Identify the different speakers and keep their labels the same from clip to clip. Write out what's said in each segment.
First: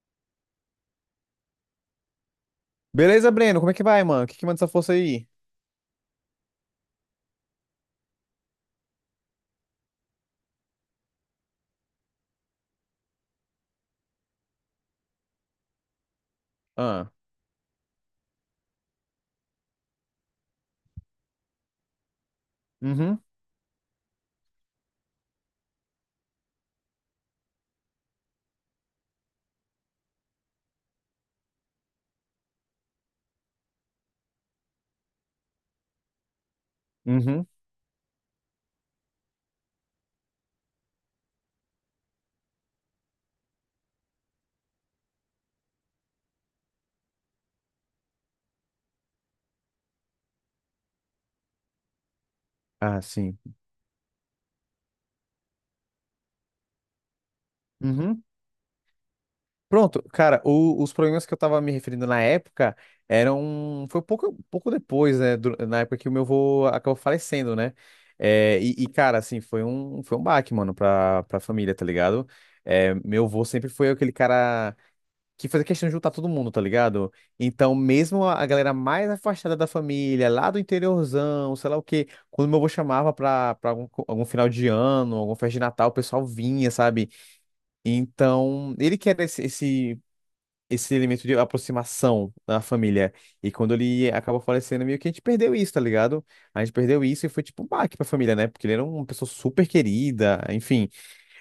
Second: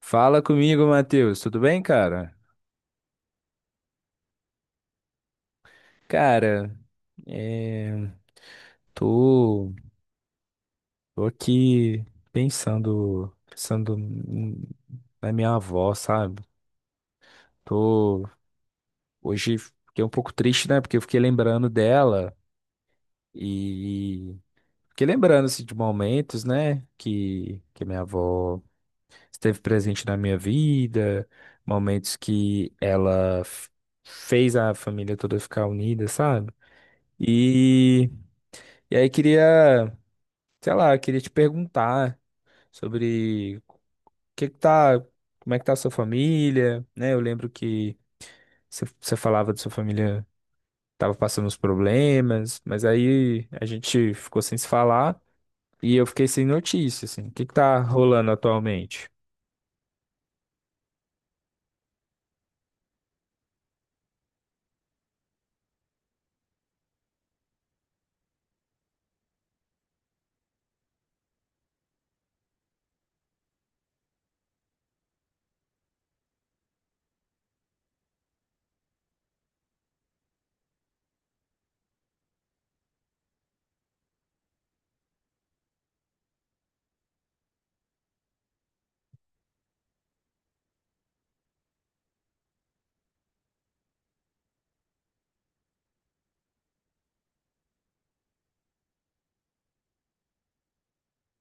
Speaker 1: Fala comigo, Matheus. Tudo bem, cara?
Speaker 2: Beleza, Breno? Como é que vai, mano? O que que manda essa força aí?
Speaker 1: Cara, é, tô, tô aqui pensando, pensando n- na minha avó, sabe?
Speaker 2: Ah,
Speaker 1: Tô Hoje fiquei um pouco triste, né? Porque eu fiquei lembrando dela
Speaker 2: uhum,
Speaker 1: e fiquei lembrando assim, de momentos, né? Que minha avó esteve presente na minha vida, momentos que fez a família toda ficar unida, sabe?
Speaker 2: uhum.
Speaker 1: E E aí sei lá, queria te perguntar sobre o que que tá, como é que tá a sua família, né? Eu lembro que você falava de sua família, tava passando uns problemas, mas
Speaker 2: Ah, sim.
Speaker 1: aí a gente ficou sem se falar e eu fiquei sem notícia, assim. O que que tá
Speaker 2: Uhum.
Speaker 1: rolando atualmente?
Speaker 2: Pronto, cara, os problemas que eu tava me referindo na época eram. Foi pouco depois, né? Na época que o meu avô acabou falecendo, né? É, cara, assim, foi um baque, mano, pra família, tá ligado? É, meu avô sempre foi aquele cara que fazia questão de juntar todo mundo, tá ligado? Então, mesmo a galera mais afastada da família, lá do interiorzão, sei lá o quê, quando meu avô chamava pra algum, algum final de ano, alguma festa de Natal, o pessoal vinha, sabe? Então, ele quer esse elemento de aproximação da família. E quando ele acabou falecendo, meio que a gente perdeu isso, tá ligado? A gente perdeu isso e foi tipo um baque pra família, né? Porque ele era uma pessoa super querida, enfim.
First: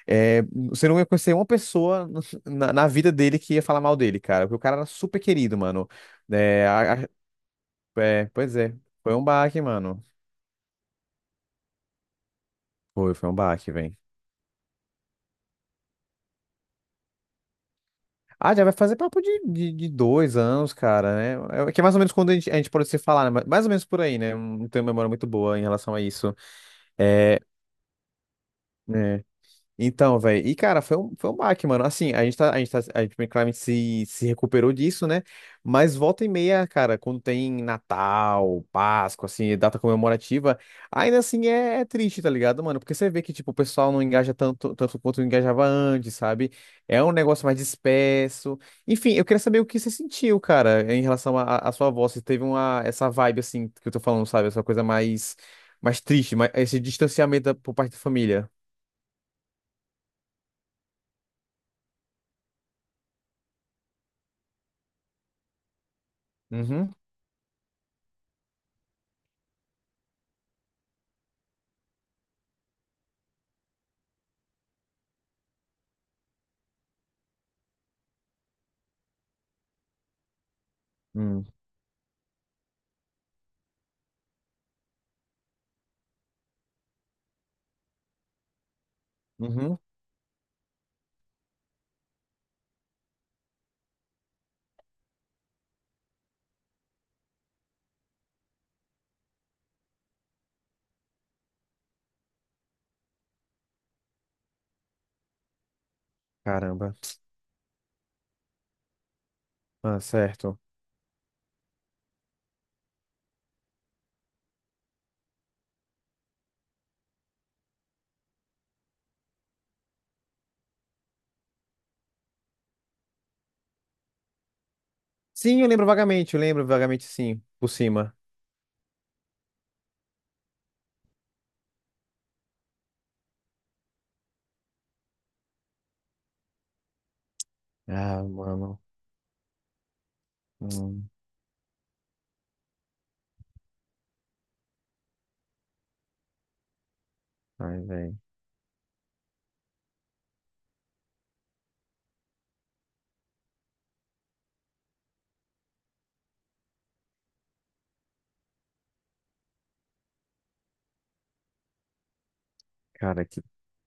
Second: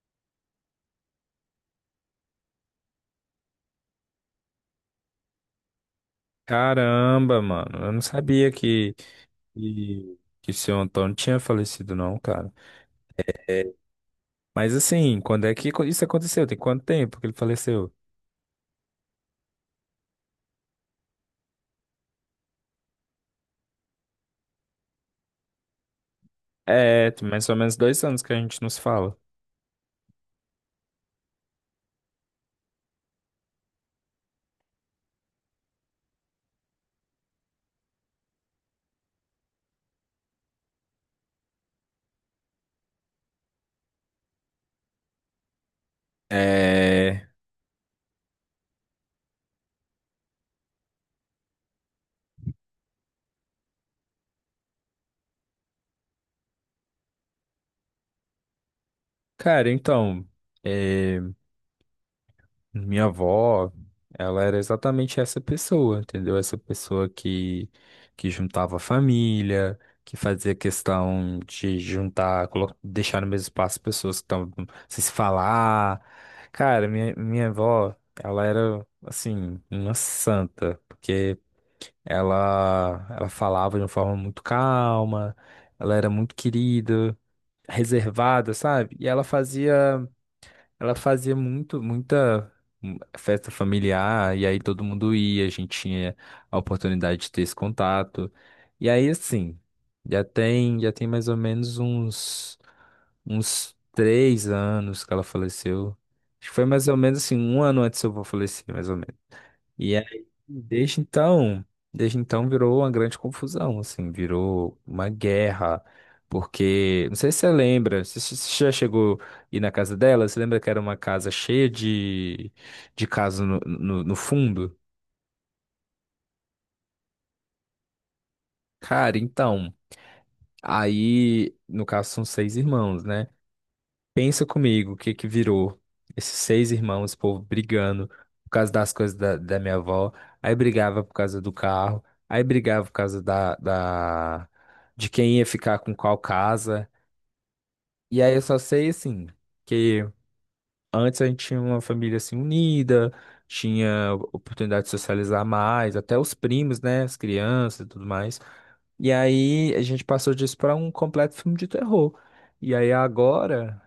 Speaker 2: É, você não ia conhecer uma pessoa na vida dele que ia falar mal dele, cara. Porque o cara era super querido, mano. É,
Speaker 1: Caramba, mano, eu não
Speaker 2: é,
Speaker 1: sabia
Speaker 2: pois é, foi um baque, mano.
Speaker 1: que o seu Antônio tinha falecido, não, cara.
Speaker 2: Foi um baque, velho.
Speaker 1: Mas assim, quando é que isso aconteceu? Tem quanto tempo que ele faleceu?
Speaker 2: Ah, já vai fazer papo de dois anos, cara, né? É, que é mais ou menos quando a gente pode se falar, né? Mais ou menos por aí, né? Não tenho memória muito boa em relação a isso.
Speaker 1: É, tem
Speaker 2: É,
Speaker 1: mais ou menos dois anos que a gente nos fala.
Speaker 2: É. Então, velho, e cara, foi um baque, mano. Assim, a gente claramente se recuperou disso, né? Mas volta e meia, cara, quando tem Natal, Páscoa, assim, data comemorativa, ainda assim é triste, tá ligado, mano? Porque você vê que, tipo, o pessoal não engaja tanto quanto engajava antes, sabe? É um
Speaker 1: É,
Speaker 2: negócio mais disperso. Enfim, eu queria saber o que você sentiu, cara, em relação sua voz. Se teve uma, essa vibe, assim, que eu tô falando, sabe? Essa coisa mais triste, mais, esse distanciamento por parte da família.
Speaker 1: cara, então, é, minha avó, ela era exatamente essa pessoa, entendeu? Essa
Speaker 2: Uhum.
Speaker 1: pessoa que juntava a família, que fazia questão de juntar, deixar no mesmo espaço pessoas que estavam sem se falar. Cara, minha avó, ela era, assim, uma santa. Porque
Speaker 2: Hum.
Speaker 1: Ela falava de uma forma muito calma, ela era muito querida, reservada, sabe? E
Speaker 2: Uhum.
Speaker 1: ela fazia muita festa familiar, e aí todo mundo ia, a gente tinha a oportunidade de ter esse contato. E aí, assim, já tem mais ou menos uns três anos que ela faleceu. Acho que foi mais
Speaker 2: Caramba.
Speaker 1: ou menos assim, um ano antes eu vou falecer, mais ou menos. E
Speaker 2: Ah,
Speaker 1: aí,
Speaker 2: certo.
Speaker 1: desde então virou uma grande confusão, assim, virou uma guerra, porque, não sei se você lembra, se já chegou a ir na casa dela, você lembra que era uma casa cheia de casa no fundo?
Speaker 2: Sim, eu lembro vagamente, sim, por cima.
Speaker 1: Cara, então, aí, no caso são seis irmãos, né? Pensa comigo, o que que virou? Esses seis irmãos, esse povo brigando
Speaker 2: Ah,
Speaker 1: por causa
Speaker 2: mano.
Speaker 1: das coisas da minha avó, aí brigava
Speaker 2: Hum.
Speaker 1: por causa do carro, aí brigava por causa de quem ia ficar com qual casa.
Speaker 2: Ai, velho.
Speaker 1: E aí eu só sei, assim, que antes a gente tinha uma família, assim, unida, tinha oportunidade de socializar mais, até os primos, né, as crianças e tudo mais. E aí a gente passou disso para um completo filme de terror. E aí
Speaker 2: Cara, que...
Speaker 1: agora.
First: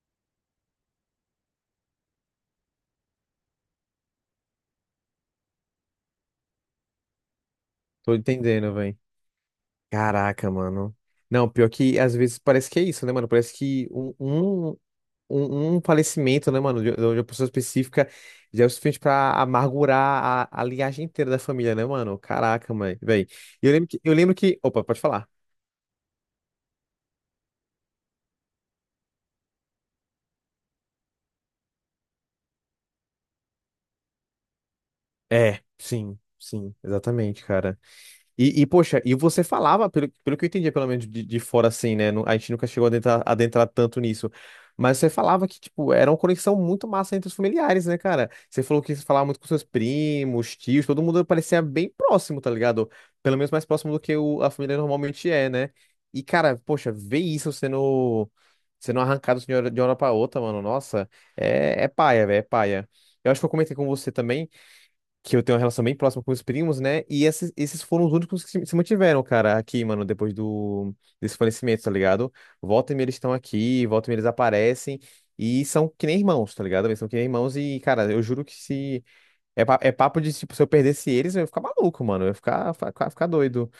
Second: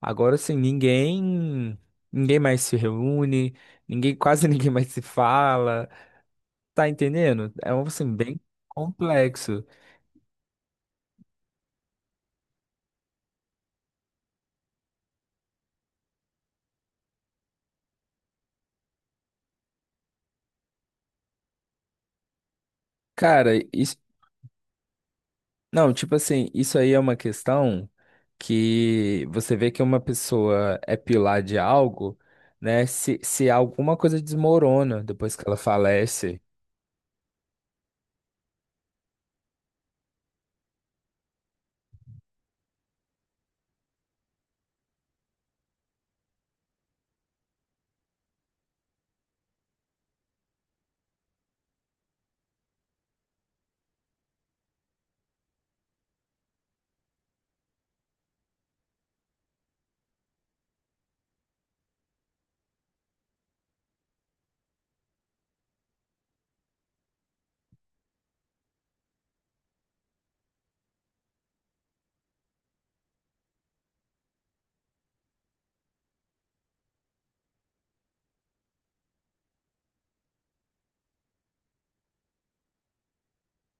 Speaker 1: Agora sim, ninguém mais se reúne, ninguém, quase ninguém mais se fala. Tá entendendo? É um assim
Speaker 2: tô
Speaker 1: bem
Speaker 2: entendendo, velho.
Speaker 1: complexo.
Speaker 2: Caraca, mano. Não, pior que às vezes parece que é isso, né, mano? Parece que um falecimento, né, mano, de uma pessoa específica já é o suficiente pra amargurar a linhagem inteira da família, né, mano? Caraca, mãe, velho.
Speaker 1: Cara, isso,
Speaker 2: Eu lembro que. Opa, pode falar.
Speaker 1: não, tipo assim, isso aí é uma questão que você vê que uma pessoa é pilar de algo, né? Se alguma coisa desmorona depois que ela
Speaker 2: É, sim,
Speaker 1: falece,
Speaker 2: sim, exatamente, cara. Poxa, e você falava, pelo que eu entendia, pelo menos de fora assim, né? A gente nunca chegou a adentrar tanto nisso. Mas você falava que, tipo, era uma conexão muito massa entre os familiares, né, cara? Você falou que você falava muito com seus primos, tios, todo mundo parecia bem próximo, tá ligado? Pelo menos mais próximo do que a família normalmente é, né? E, cara, poxa, ver isso sendo arrancado de uma hora pra outra, mano, nossa, é paia, velho, é paia. Eu acho que eu comentei com você também que eu tenho uma relação bem próxima com os primos, né? E esses foram os únicos que se mantiveram, cara, aqui, mano, depois do desse falecimento, tá ligado? Volta e meia eles estão aqui, volta e meia eles aparecem e são que nem irmãos, tá ligado? Eles são que nem irmãos e, cara, eu juro que se é, é papo de tipo, se eu perdesse eles, eu ia ficar maluco, mano, eu ia ficar doido.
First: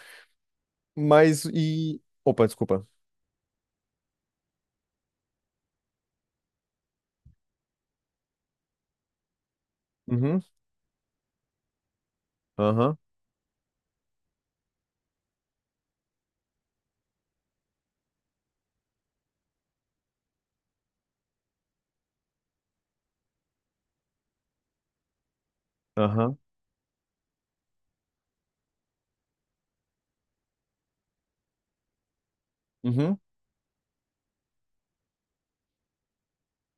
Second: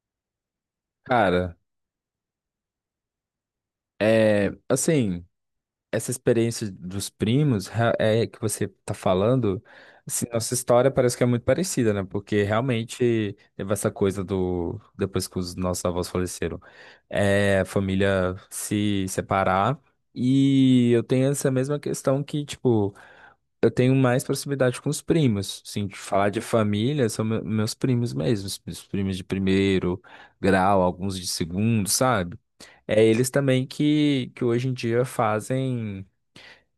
Speaker 2: Mas
Speaker 1: cara,
Speaker 2: e opa, desculpa.
Speaker 1: é assim. Essa experiência dos primos é que você tá falando, assim,
Speaker 2: Uhum.
Speaker 1: nossa história parece que é muito parecida, né? Porque
Speaker 2: Aham.
Speaker 1: realmente teve essa coisa do depois que os nossos avós faleceram, é, a família se separar. E eu tenho essa mesma questão que, tipo, eu tenho mais proximidade com os primos. Assim, de falar
Speaker 2: Aham.
Speaker 1: de família, são meus primos mesmos, os primos de primeiro grau, alguns de segundo, sabe? É
Speaker 2: Uhum.
Speaker 1: eles também que hoje em dia fazem.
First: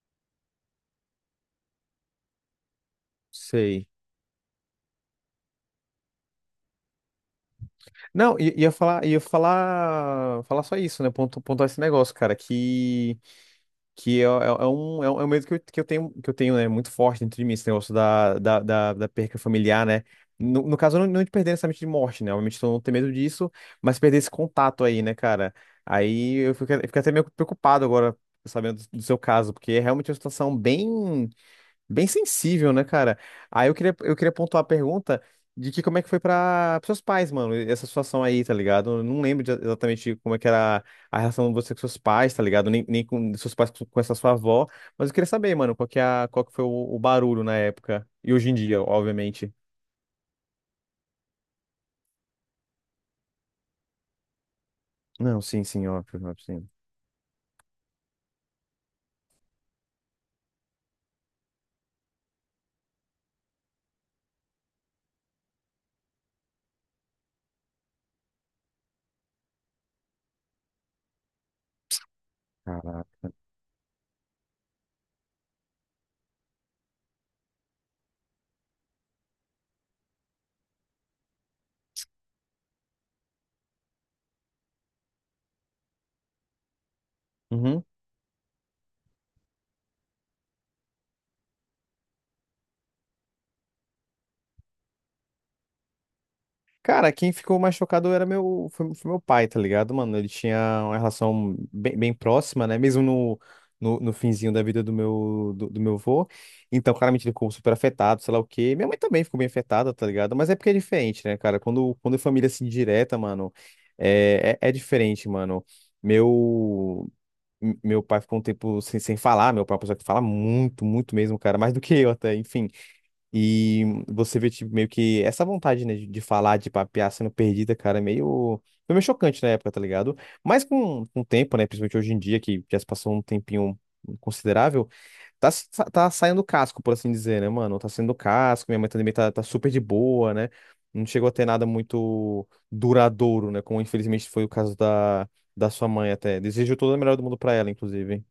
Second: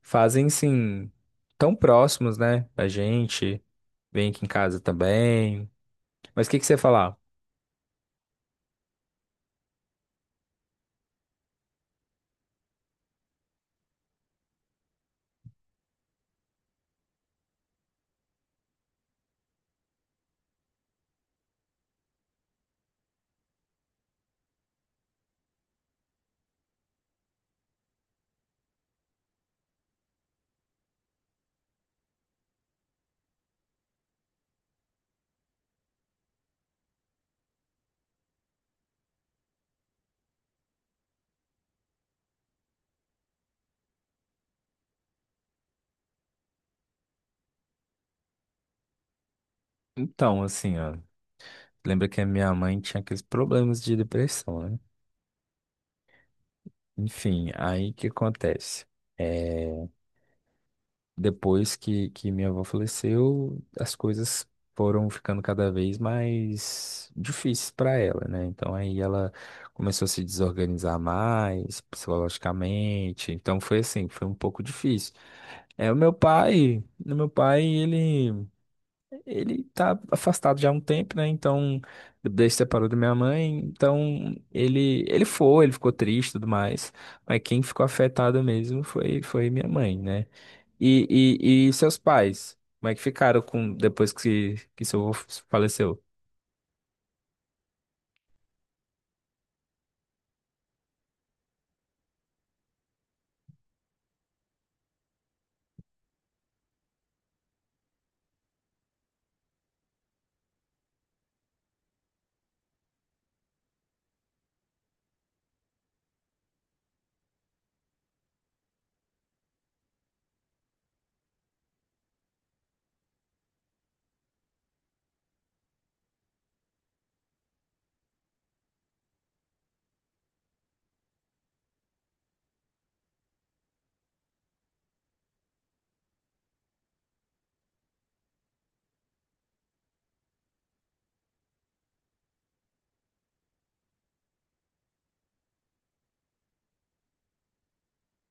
Speaker 1: Fazem, sim, tão próximos, né, da gente.
Speaker 2: Sei.
Speaker 1: Vem aqui em casa também. Mas o que que você ia falar?
Speaker 2: Não, falar só isso, né? Pontuar esse negócio, cara, que é um, é um medo que eu tenho, né, muito forte dentro de mim, esse negócio da perca familiar, né? No caso, não de perder necessariamente de morte, né? Obviamente, eu não tenho medo disso, mas perder esse contato aí, né, cara? Aí eu fico até meio preocupado agora, sabendo do seu caso, porque é realmente uma situação bem. Bem sensível, né, cara? Aí eu queria pontuar a pergunta de que como é que foi para seus pais, mano, essa situação aí, tá ligado? Eu não lembro exatamente como é que era a relação de você com seus pais, tá ligado? Nem com seus pais com essa sua avó, mas eu queria saber, mano, qual que, é a, qual que foi o barulho na época e hoje em dia, obviamente.
Speaker 1: Então, assim, ó, lembra que a minha mãe tinha aqueles problemas de depressão, né?
Speaker 2: Não, sim, sim, óbvio, óbvio, sim.
Speaker 1: Enfim, aí o que acontece? É, depois que minha avó faleceu, as coisas foram ficando cada vez mais difíceis para ela, né? Então aí ela começou a se desorganizar mais
Speaker 2: Caraca.
Speaker 1: psicologicamente. Então foi assim, foi um pouco difícil. É, o meu pai, ele tá afastado já há um tempo, né? Então, desde que separou da minha mãe, então ele ficou triste e tudo mais, mas quem ficou afetada mesmo foi, foi minha mãe, né? E, e seus pais, como é que ficaram com depois que seu avô faleceu?
Speaker 2: Cara, quem ficou mais chocado era foi meu pai, tá ligado, mano? Ele tinha uma relação bem próxima, né? Mesmo no finzinho da vida do meu avô. Então, claramente, ele ficou super afetado, sei lá o quê. Minha mãe também ficou bem afetada, tá ligado? Mas é porque é diferente, né, cara? Quando é família assim direta, mano, é diferente, mano. Meu, meu pai ficou um tempo sem falar, meu pai é uma pessoa que fala muito, muito mesmo, cara, mais do que eu até, enfim. E você vê, tipo, meio que essa vontade, né, de falar, de papear sendo perdida, cara, é meio. Foi meio chocante na época, tá ligado? Mas com o tempo, né, principalmente hoje em dia, que já se passou um tempinho considerável, tá, se- tá saindo casco, por assim dizer, né, mano? Tá saindo casco, minha mãe também tá super de boa, né? Não chegou a ter nada muito duradouro, né, como infelizmente foi o caso da sua mãe até. Desejo toda a melhor do mundo pra ela, inclusive.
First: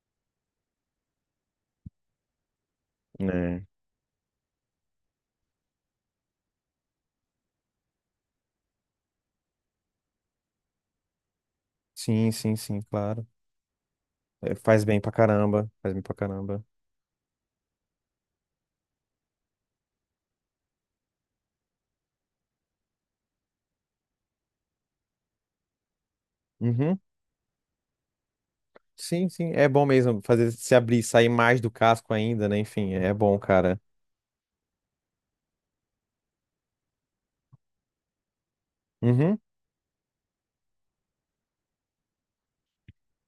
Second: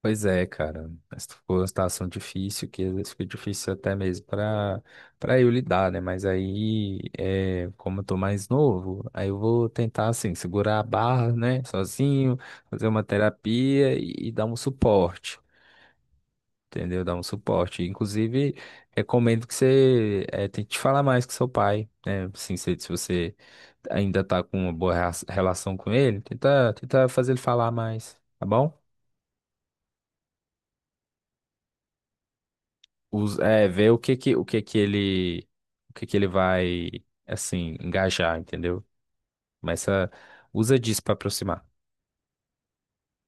Speaker 1: Pois é, cara. Essa foi uma situação difícil, que às vezes fica
Speaker 2: É.
Speaker 1: difícil até mesmo para eu lidar, né? Mas aí, é, como eu tô mais novo, aí eu vou tentar, assim, segurar a barra, né?
Speaker 2: Sim,
Speaker 1: Sozinho,
Speaker 2: sim, sim,
Speaker 1: fazer uma
Speaker 2: claro.
Speaker 1: terapia e dar
Speaker 2: É,
Speaker 1: um
Speaker 2: faz bem pra
Speaker 1: suporte,
Speaker 2: caramba, faz bem pra caramba.
Speaker 1: entendeu? Dar um suporte. Inclusive, recomendo que você é, tente falar mais com seu pai, né? Assim, se você ainda tá com uma boa relação com ele,
Speaker 2: Uhum.
Speaker 1: tenta fazer ele falar mais, tá bom?
Speaker 2: Sim, sim, é bom mesmo fazer se abrir, sair mais do casco ainda, né? Enfim, é bom,
Speaker 1: É,
Speaker 2: cara.
Speaker 1: ver o que que ele vai, assim, engajar, entendeu?
Speaker 2: Uhum.
Speaker 1: Mas ah, usa disso pra aproximar,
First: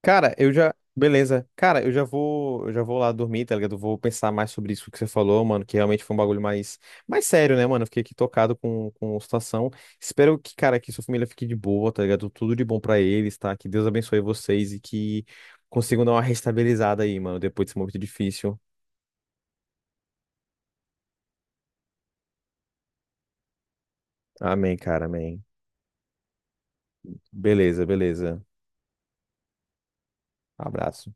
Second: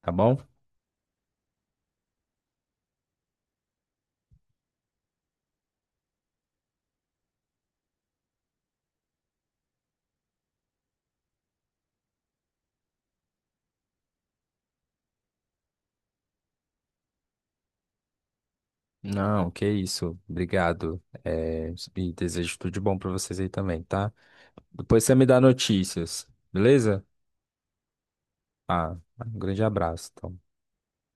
Speaker 1: tá
Speaker 2: Cara,
Speaker 1: bom?
Speaker 2: eu já. Beleza. Cara, eu já vou lá dormir, tá ligado? Vou pensar mais sobre isso que você falou, mano, que realmente foi um bagulho mais, mais sério, né, mano? Eu fiquei aqui tocado com a situação. Espero que, cara, que sua família fique de boa, tá ligado? Tudo de bom pra eles, tá? Que Deus abençoe vocês e que consigam dar uma restabilizada aí, mano, depois desse momento difícil.
Speaker 1: Não, que isso. Obrigado. É, e desejo tudo de bom pra vocês aí também, tá?
Speaker 2: Amém,
Speaker 1: Depois
Speaker 2: cara,
Speaker 1: você me dá
Speaker 2: amém.
Speaker 1: notícias, beleza?
Speaker 2: Beleza, beleza.
Speaker 1: Ah, um grande abraço. Então.
Speaker 2: Abraço.